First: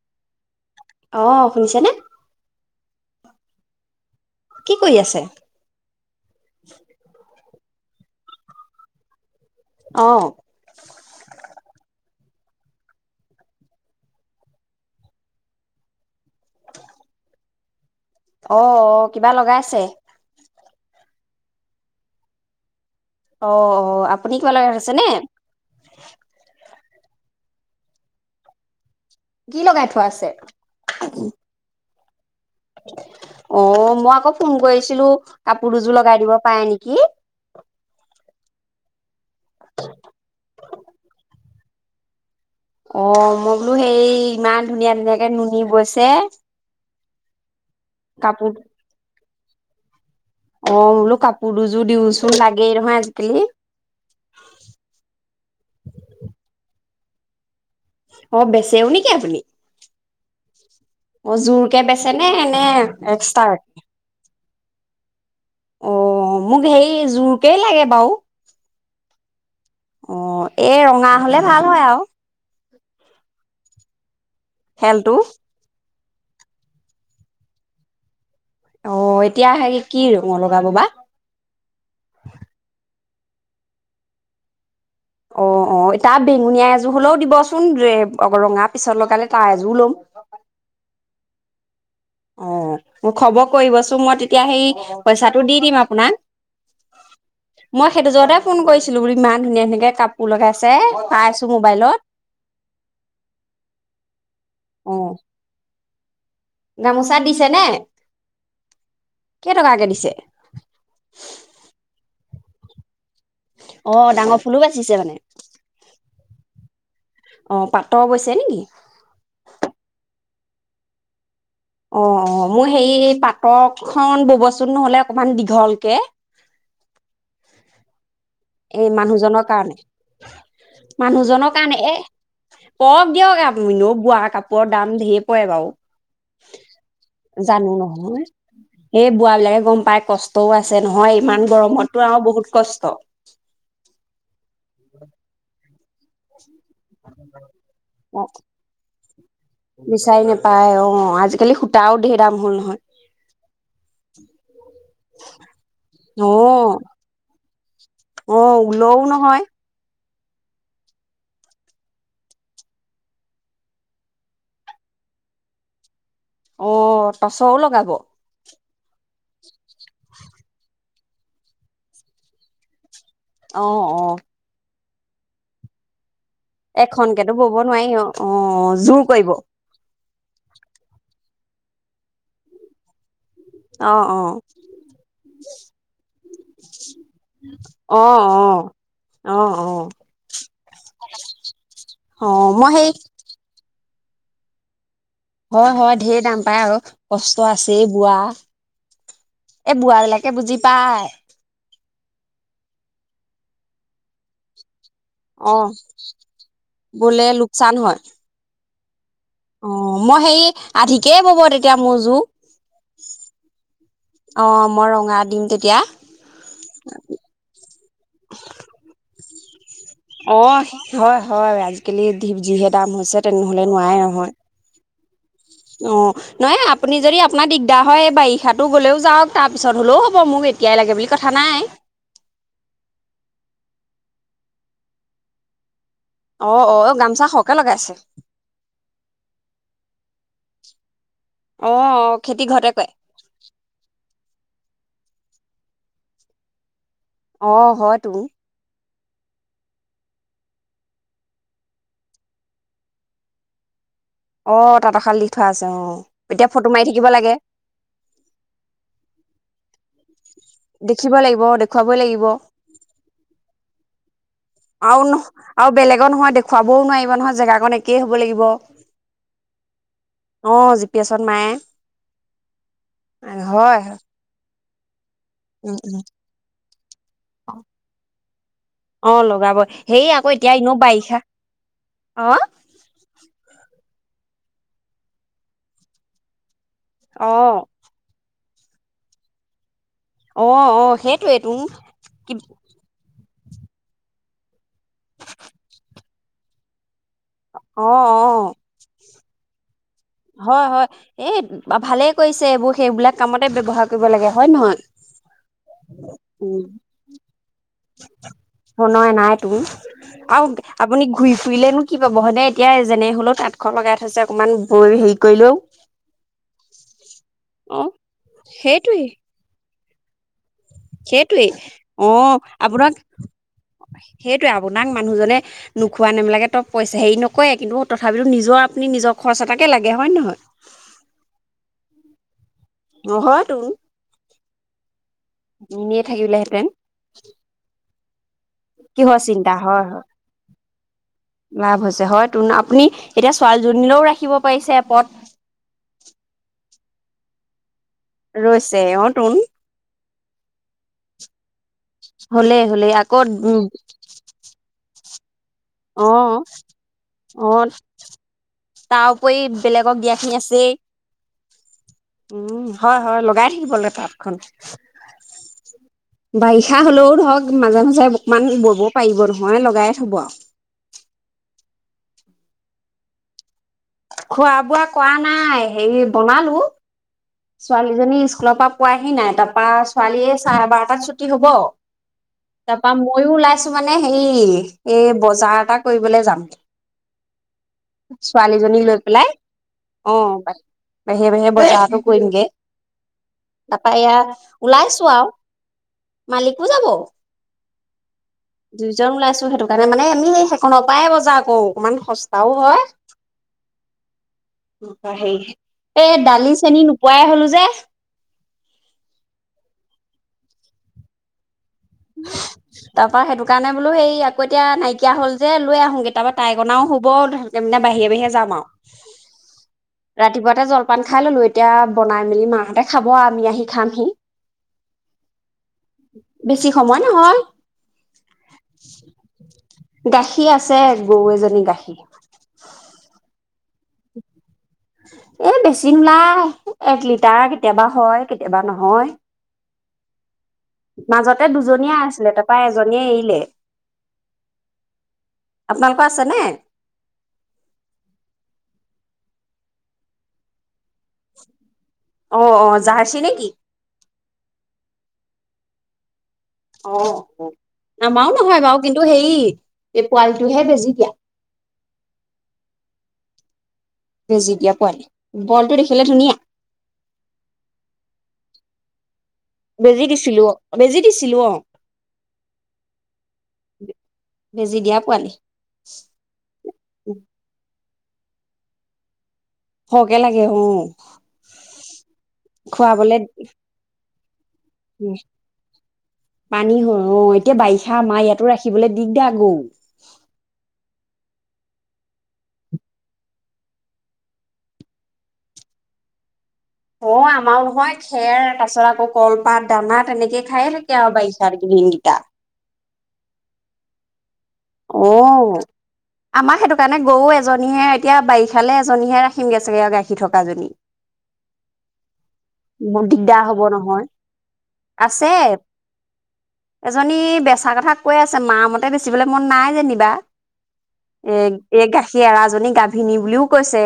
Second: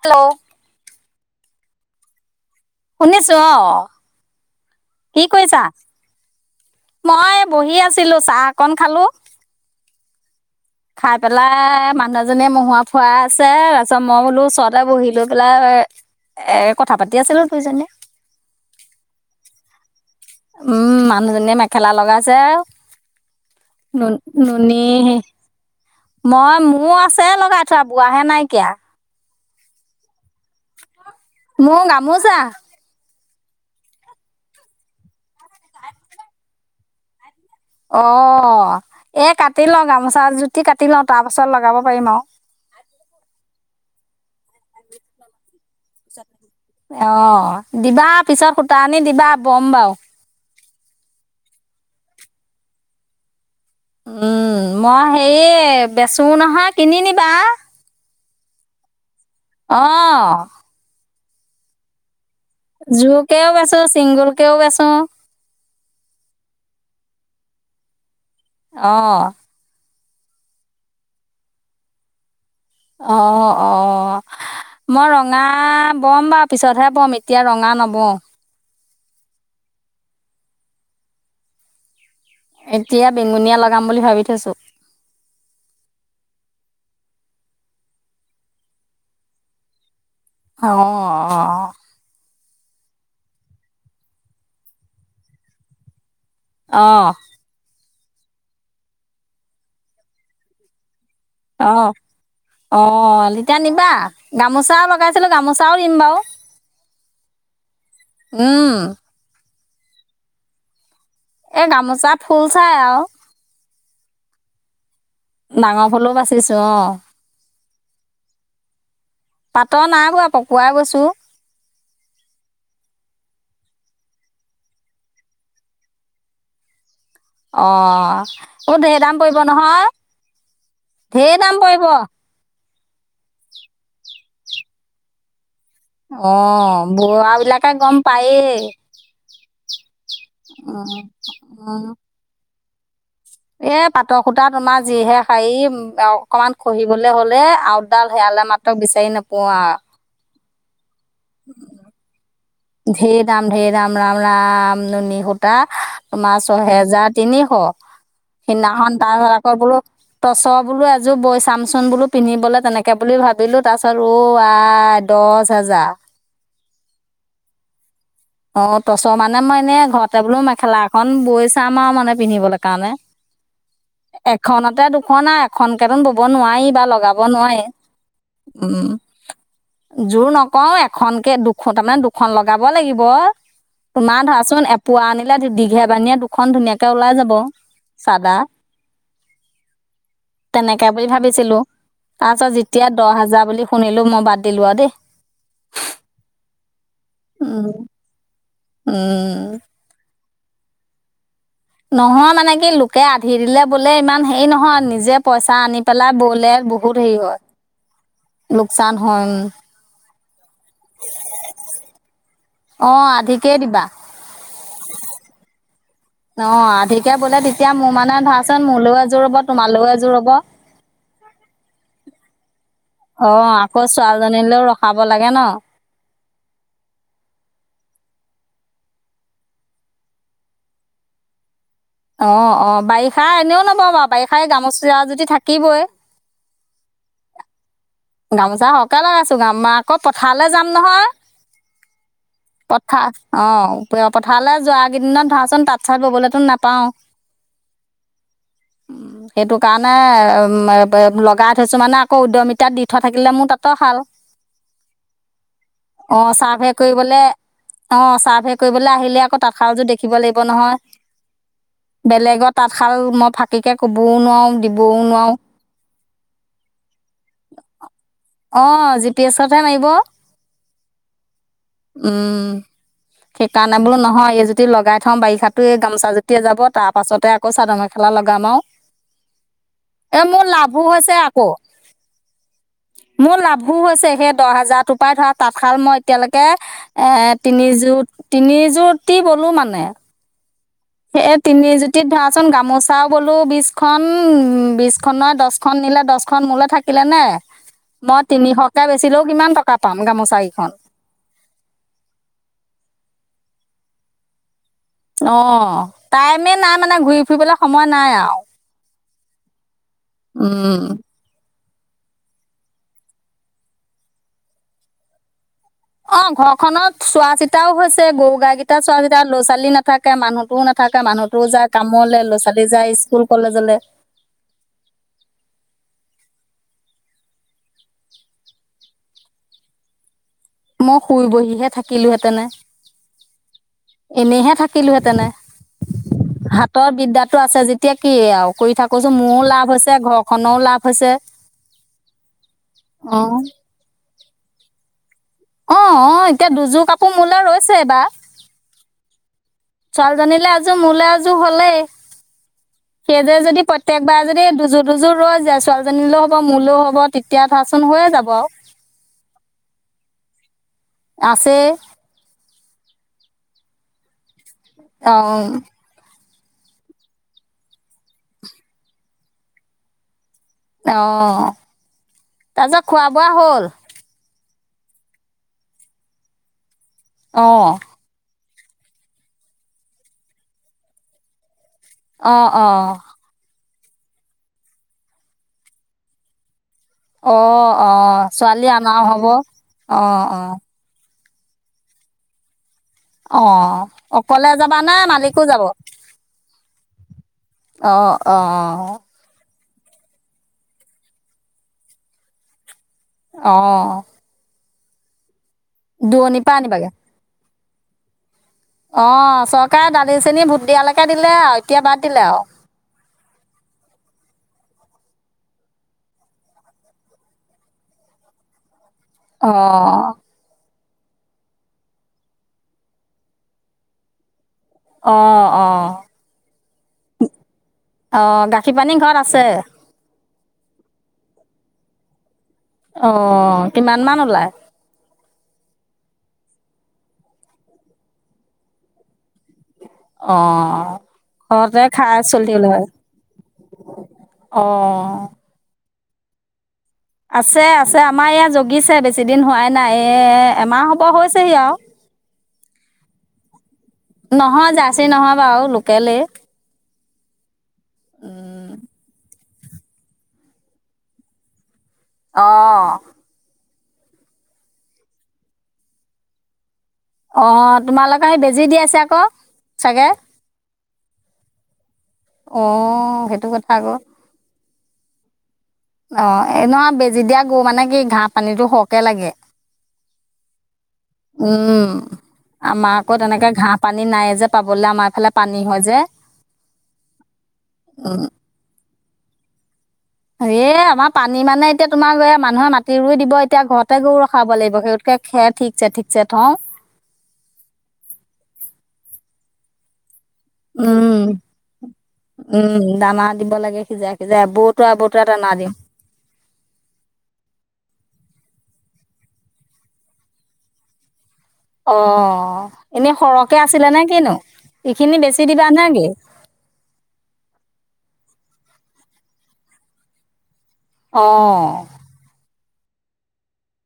Hello, অ শুনিচা নে? শুনিছো অ, কৰি আছে কি কৈছা? মই বহি আছিলো চাহ অকন খালো। অ, খাই পেলাই মানুহ এজনীয়ে মহোৱা ফুৱাই আছে তাৰপিছত মই বোলো ওচৰতে বহি লৈ পেলাই এ কথা পাতি আছিলো দুইজনীয়ে। অ-অ কিবা লগাইছে। উম, মানুহজনীয়ে মেখেলা লগাইছে আৰু। অ অ আপুনি কিবা লগাই নুন-নুনী থৈছে নে মই মোৰ আছে লগাই থোৱা বোৱাহে নাইকিয়া। কি লগাই থোৱা আছে? ত [unintelligible] মজা অ মই আকৌ ফোন কৰিছিলো কাপোৰ দুযোৰ লগাই দিব পাৰে নেকি অ এ কাটি লওঁ গামোচা জুতি কাটি লওঁ তাৰপাছত লগাব পাৰিম আৰু অ মই বোলো সেই ইমান ধুনীয়া ধুনীয়াকে নুনি বৈ ছে অ দিবা পিছত সূতা আনি দিবা বম্বাওঁ অ বোলো কাপোৰ দুযোৰ দিওঁচোন লাগেই নহয় আজিকালি উম মই হেয় বেচো নহয় কিনি নিিবা অ বেচেওঁ ন অ অ জোৰ কেে বেচে নে নে জু কেেও এক্সট্ৰাক বেচো চিংগুল কেও বেচো অ মোক হেই জোৰকেই লাগে বাৰু আহ অ এ ৰঙা হলে ভাল হয় আৰু অ অ মই খেলটো ৰঙা ব'ম বাৰু পিছতহে বম এতিয়া ৰঙা নবওঁ অ এতিয়া হে কি কি ৰুঙ লগাব বা এতিয়া বেনঙুনীয়া লগাম বুলি ভাবি থৈছোঁ অ অ এতিটা বেঙুনীয়া এযোৰ হলেও দিবচোন ৰঙা পিছত লগালে তাৰ এযোৰ লম অ অ অ মোক খবৰ কৰিবচোন মই তেতিয়া সেই পইচাটো দি দিম আপোনাক আহ মই সেইটো যতে ফোন কৰিছিলো বো ইমান ধুনীয়া ধুনীয়াকে কাপোৰ লগাইছে পাইছো অ মোবাইলত অ তেতিয়া নিবা গামোচাও অ লগাইছিলো গামোচাও থিম বওঁ গামোচা দিছে নে উম। কেই টকাকে দিছে এ গামোচা ফুল চাই আৰু অ ডাঙৰ ফুলো বাচিছে মানে ডাঙৰ ফুলো বাচিছো অ অ পাটৰ বৈছে নেকি পাতৰ নাই বোৱা প খোৱা বছো অ অ মোৰ সেই পাটৰখন ববচোন নহলে অকমান দীঘলকে অঁ এই মানুহজনৰ কাৰণে ঢেৰ মানুহজনৰ দাম কাৰণে পৰিব এ পৰক দিয়ক আপ নোও বোৱা কাপোৰৰ দাম ধঢেৰ পৰে অ বাৰু বোৱাবিলাকে জানো গম নহয় পায়েই এই বোৱা বিলাকে গম পাই কষ্টও আছে উম নহয় ইমান গৰমতটো আৰু বহুত কষ্ট অ এ পাটৰ সূতা তোমাৰ যিহে হেৰী অ অকমান খহিবলৈ হলে আউটডাল অ সেয়ালে মাত্ৰ বিচাৰি নোপোৱাও আৰু পায় অ আজিকালি সূতাওঢেৰ হ' নহ ধেৰ দাম ধঢেৰ দাম ৰাম ৰাম নুনী সূতা অ তোমাৰ ছহেজাৰ তিনিশ অ সিদিনাখন ঊলও তাৰিছত নহয় আকৌ বোলো টচ বোলো এযোৰ বৈ চামচুোন বোলো পিন্ধিবলৈ তেনেকে বুলি ভাবিলো তাৰ পাছত ৰু আই দহ হোজাৰ অ তটচও লগাব অ তছ মানে মই এনে ঘৰতে বোলো মেখেলা এখন বৈ চাম আৰু মানে পিন্ধিবলৈ কাৰণে অ অ এখনতে দু অ নাই এখন কেন ব এখনকেতো বব নোৱাৰি অ উম জোৰ কৰিব জোৰ নকও এখন কেে দুখন তাৰমানে দুখন লগাব লাগিব ব অ অ তোমাৰ ধৰাচোন এপোৱা আনিলে দীঘে বানীয়ে দুখন ধুনীয়াকে ওলাই যাব অ অ চাদা অ অ তেনেকে বুলি ভাবিছিলো অ তাৰপিছত মই যেতিয়া সেই দহ হাজাৰ বুলি শুনিলো মই বাদ দিলো দেই হয় হয় ঢেৰ দাম পায় আৰু কষ্ট উম আছেই বোৱা উম তাকে বুজি পায় নহয় মানে কি লোকে আধি দিলে বোলে ইমান হেৰি নহয় নিজে পইচা অ আনি পেলাই বলে বহুত হেৰি বোলে হয় লোকচান হয় চাম অ মই সেই আধিকেই বব তেতিয়া মোৰ যোৰ অ' আধিকেই দিবা। অ মই ৰঙা দিম তেতিয়া অ' আধিকে ব'লে তেতিয়া মোৰ মানে ধৰাচোন মোলৈও এযোৰ ৰ'ব তোমালৈও এযোৰ ৰ'ব। অ হয় হয় আজিকালি যিহে দাম হৈছে অ তেনেহলে আকৌ নোৱাৰাই ছোৱালী নহয় জনিলে পাব লাগে কেন অ নহয় আপুনি যদি আপোনাৰ দিগদাৰ হয় বাৰিষাো গ'লেও যাওক তাৰ পিছত হলেও হ'ব মোক এতিয়াই লাগে বুলি কথা নাই অ অ বাৰিষা এনেও লব বাৰু বাৰিষাই গামোচা যদি থাকিবই অ অ এ গামোচা সৰহকে লগাই আছে গামোচা সহকে লগাইছো গামোা আকৌ পথাৰলৈ যাম নহয় অ অ খেতি ঘৰতে কৰে পথাৰ অ পথাৰলৈ যোৱ কেইদিনত যাওকচোন তাত চাত ববলৈতো নাপাও অঁ হয়তো। উম সেইটো কাৰণে, উম লগাই থৈছো মানে আকৌ উদ্যমিতাৰ দি উঠা থাকিলে মোৰ তাতো খাল অ তাঁতৰশাল দি থোৱা আছে অ এতিয়া ফটো চাৰ্ভে মাৰি থাকিব কৰিবলে, লাগে অ চাৰ্ভে কৰিবলৈ আহিলে আকৌ তাঁতশালযোৰ দেখি থিকিব লাগিব নহয়, দেখিব লাগিব দেখুৱাবই লাগিব বেলেগৰ তাঁতশাল মই ফাঁকিকে কবও নোৱাও দিবও আৰু ন নোৱাও। আৰু বেলেগৰ নহয় দেখুৱাবও নোৱাৰি নহয় জেগাকন একেই হব লাগিব, অ', জি পি এছতহে মাৰিব। অ জি পি এছত মায়ে। উম, সেইকাৰণে হয়। বোলো নহয় এইজুতি লগাই [unintelligible] বাৰিষাতো উম এই উম গামোচা জুতিয়ে যাব তাৰ পাছতে আকৌ চাদৰ মেখেলা লগাম আও, অ লগাবই সেই এ আকৌ মোৰ এতিয়া এনেও লাভো হৈছে বাৰিষা আকৌ। অ মোৰ লাভ ভু হৈছে সেই দহ হাজাৰটোৰ পৰাই ধৰা তাঁতশাল মই এতিয়ালৈকে এ অ তিনি জুত তিনিজুতি বলো মানে অ অ সেই সেইটোৱেইটো তিনি জুতিত কি ধৰাচোন গামোচাও বলো বিশখন বিশখনৰ দহখন নিলে দহখন মোলৈ [unintelligible] থাকিলে নে, অ মই অ তিনিশকে বেচিলো কিমান ট- হয় হয় এই ভালেই কৰিছে এইবোৰ সেইবিলাক কামতে ব্যৱহাৰ কৰিব কৰিব লাগে হয় নহয়? অঁ টাইমে উম নাই মানে ঘূৰি ফুৰিবলে সম [unintelligible] আৰু আপুনি ঘূৰি [unintelligible] ফুৰিলেনো কি পাব হয়নে এতিয়া যেনে হলেও তাঁতখন লগাই থৈছে অকণমান বৈ হেৰি কৰিলেও অণ ঘৰখনত চোৱা-চিতাও অ হৈছে গৰু গাই কেইটা চোৱা-চিতা ল'ৰা ছোৱালী না থাকে মানুহ সেইটোৱে অ ছোৱালী যায় আপোনাক স্কুল কলেজলৈ সেইটোৱে আপোনাক মানুহজনে নোখোৱা নেমেলাকে থ পইচা হেৰি নকৰে কিন্তু তথাপিতো নিজৰ আপুনি নিজৰ খৰচ এটাকে লাগে হয় নহয়? মই শুই বহিহে থাকিলোহেঁতেনে। নহয় তোন এনেহে থাকিলোহেঁতেনে এনেই থাকিলেহেঁতেন হাতৰ বিদ্যাটো আছে যেতিয়া কি আও কৰি থাকোচোন কিহৰ মোৰো চিন্তা লাভ হয় হৈছে হয় ঘৰখনৰো লাভ। হৈছে। লাভ হৈছে হয়তোন আপুনি এতিয়া অঁ ছোৱালীজনীলৈও ৰাখিব পায়িছে [inaudible] অঁ অঁ এতিয়া [unintelligible] ৰৈছে বা ৰৈছে অঁ তোন। ছোৱালীজনীলৈ এযোৰ মোলৈ এযোৰ হলেই, হ'লেই হ'লেই আকৌ সেই যে উম যদি প্ৰত্যেকবাৰ যদি দুযোৰ দুযোৰ ৰৈ যায় অ ছোৱালীজনীলেও হ'ব মোলেও হ'ব তেতিয়া অ ধৰাচোন হৈয়ে যাব আৰু তাৰ উপৰি বেলেগক দিয়াখিনি আছেই আছেই উম হয় হয় লগাই থাকিব লাগে তাঁতখন অ বাৰিষা হলেও ধৰক মাজে মাজে অকমান বব পাৰিব নহয় লগাই থব আৰু অ তাৰ পিছত খোৱা বোৱা হ'ল? খোৱা বোৱা কৰা নাই হেৰি বনালো অঁ ছোৱালীজনী ইছ কুলৰ পৰা পোৱাহি নাই তাৰ পা ছোৱালীয়ৰ চাৰে বাৰটাত ছুটি হ'ব অঁ অঁ তাপা মইও ওলাইছো। মানে হেৰি এই বজাৰ এটা কৰিবলৈ যাম। অ'। অ' ছোৱালী ছোৱালীজনীক লৈ আনাও হ'ব পেলাই অ', অ। বাহিৰে বাহিৰে বজাৰ অকণ কৰিমগে। অ' তাৰপা এয়া অকলে যাবা নে ওলাইছো আৰু মালিকো যাব? মালিকো যাব অ'। অ', দুইজন ওলাইছো হেতু তাৰ মানে আমি এই সেইখনৰ পৰাই বজাৰ কৰো অকমান সস্তাও হয়। অ', [unintelligible] এ' দূৰণিৰ দালি পৰা চেনি আনিবাগে নোপোৱাই হলো যে? লি, চেনি ভোট দিয়ালৈকে দিলে আৰু এতিয়া বাদ দিলে আৰু তাৰপা সেইটো কাৰণে বোলো সেই আকৌ এতিয়া নাইকিয়া হ'ল। যে লৈ আহোগে তাৰপা তাইক অনাও হ'ব বাহিৰে বাহিৰে যাম আৰু অ'। ৰাতিপুৱাতে জল- পান খাই ললো এতিয়া বনাই মেলি মা হঁতে খাব। আমি আহি খামহি, অ', অ। বেছি সময় নহয় অ', গাখীৰ পানী ঘৰত আছে? গাখীৰ আছে গৰু এজনী গাখীৰ। অ', কিমান মান ওলাই? এ' বেছি নোলাই এক লিটাৰ কেতিয়াবা হয় কেতিয়াবা নহয়। অ', মাজতে ঘৰতে দুজনীয়ে খাই আছিলে চলি তাৰপা থাকিলে হয় এজনীয়ে এৰিলে অ'। কৰ আছেনে? আছে আছে আমাৰ এইয়া জগিছে বেছি দিন হোৱাই নাই এ' এমাহ হ'ব হৈছেহি আৰু অ', অ জাৰ্ছী নেকি? ৰ্ছী নহয় বাৰু লোকেলে। অ', আমাৰো নহয় বাৰু কিন্তু হেই এই পোৱালিটোহে বেজি দিয়া। অ',। বেজি দিয়া পোৱালি, পোৱালিটো দেখিলে ধুনীয়া। অ' তোমালোকৰ বেজি দি আছে আকৌ। বেজি চাগে দিছিলো, বেজি দিছিলো অ'। অ সেইটো কথা আকৌ বেজি দিয়া পোৱালি। অ' এ নহয় বেজি দিয়া গৰু মানে কি? ঘাঁহ পানীটো সৰহকে লাগে। সৰহকে লাগে অ উ'ম আমাৰ আকৌ খোৱাবলে তেনেকে ঘাঁহ পানী নাই যে পাবলে আমাৰ এইফালে পানী হয় যে পানী হয় অ' এতিয়া বাৰিষা মাই ইয়াতো ৰাখিবলৈ দিগদাৰ আৰু এই আমাৰ পানী মানে এতিয়া তোমাৰ মানুহে মাঠি ৰুই দিব, এতিয়া ঘৰতে গৰু ৰখাব লাগিব। সেইতকে খেৰ ঠিকছে ঠিকছে থওঁ। অ 'আমাৰো নহয় খেৰ তাৰপাছত আকৌ কলপাত দানা তেনেকে খাইয়ে থাকে আৰু উম বাৰিষা দিন কেইটা উম দানা দিব লাগে সিজাই সিজাই এবতোৰা এবতোৰা দানা অ' দিওঁ আমাৰ সেইটো কাৰণে গৰু এজনীয়ে এতিয়া বাৰিষা ফালে এজনীহে ৰাখিম গেছোগে গাখি থকা জনী অ 'এনে সৰহকে হ'ব আছিলে নে নহয়। কিনো এইখিনি আছে বেচি দিবা নে কি? এজনী বেচা কথা কৈ মা মতে বেছিবলৈ মন নাই যেনিবা। অ এ এ গাখীৰ এৰাজনী গা ভিনী বুলিও কৈছে।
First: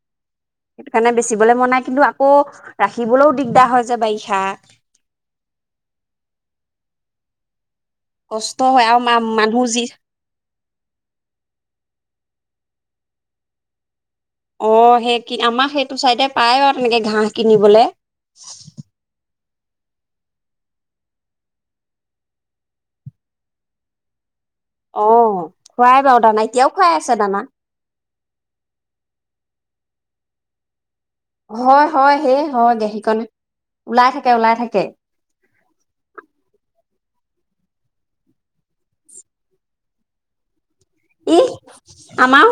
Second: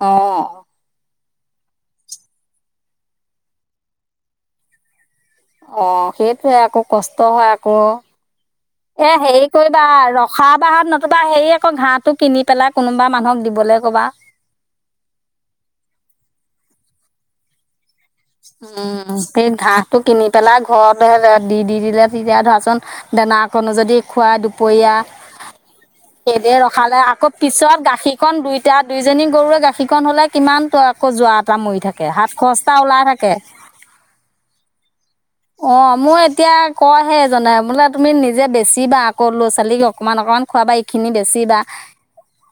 অ' চিবলৈ মন নাই কিন্তু আকৌ ৰাখিবলৈও দিগদাৰ হয় যে বাৰিষা অ' সেইটোয়ে আকৌ কষ্ট হয়। আকৌ কষ্ট হয় আৰু এ! হেৰি মা-মানুহ কৰিবা যি ৰখা বাহাত নতুবা হেৰি আকৌ ঘাঁহটোক কিনি পেলাই কোনোবা মানুহক দিবলৈ ক'বা। অ' সেই কি আমাক সেইটো চাইডে পায় আৰু তেনেকে ঘাঁহ কিনিবলৈ। উ'ম। সেই ঘাঁহটো কিনি পেলাই ঘৰত দি দি দিলে। তেতিয়া ধৰাচোন দানাকণো যদি খুৱাই দুপৰীয়া অ খুৱাই বাৰু সেই দানা দে এতিয়াও খুৱাই ৰখালে আছে আকৌ দানা পিছত গাখীৰ। এখন দুইটা দুইজনী গৰুৱৰে গাখীৰখন হলে কিমান কজোৱা এটা মৰি হয় থাকে হয় হাত সেই খৰচটা হয় ওলাই থাকে। গেহীকণ ওলাই থাকে, ওলাই থাকে। অ', মই এতিয়া কহে জাননে বোলে তুমি নিজে বেছি ব কৰ ল'ৰা ছোৱালীক অকনমান অকমান খোৱাবা। খিনি ই বেছি বা আমাৰো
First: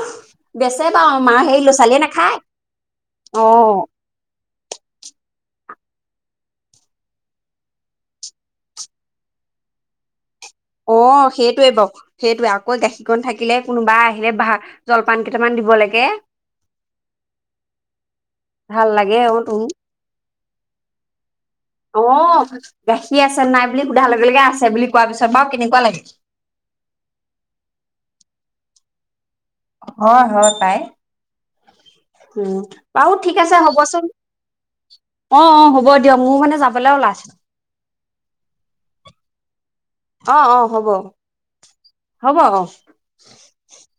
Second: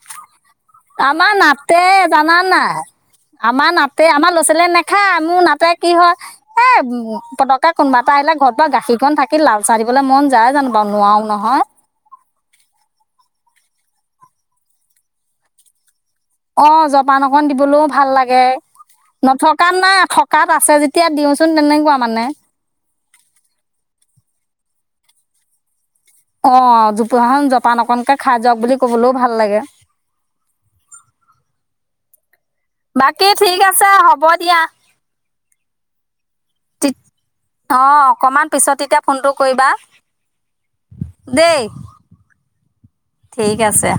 বেচে বাৰু আমাৰ সেই ল'ৰা নাতে ছোৱালীয়ে নাখায় জানা নাই অ আমাৰ নাতে আমাৰ নেখায় মোৰ নাপায় কি হয় এ উ'ম পতকে কোনোবা এটা আহিল ঘৰ পৰা গাখীৰকন থাকি লাল চাহ দিবলৈ মন। যায় জানো বাৰু অ নোৱাৰো নহয় সেইটোৱে বাও। সেইটোৱে আকৌ গাখীৰকণ থাকিলে কোনোবা আহিলে বাহ জলপান কেইটামান দিব লাগে। অ'জপান অকন দিবলৈও ভাল লাগে ভাল লাগে অ তুম নথকাত নাই থকা তাত আছে যেতিয়া দিওঁ চোন অ 'গাখীৰ আছে নাই বুলি সোধাৰ লগে লগে আছে বুলি কোৱা পিছত বাৰু কেনেকুৱা লাগে। অ 'জোপুহাখন জোপা অকনকে খাই যাওক বুলি ক'বলৈও ভাল লাগে হয়- হয় পাই উম বাৰু বাকী ঠিক আছে হ'বচোন হ'ব দিয়া অ অ হ'ব দিয়ক মোৰ মানে যাবলৈ ওলাইছিলো। অ অকণমান পিছত এতিয়া ফোনটো কৰিবা। আহ অ হ'ব দেই হব আহ। ঠিক আছে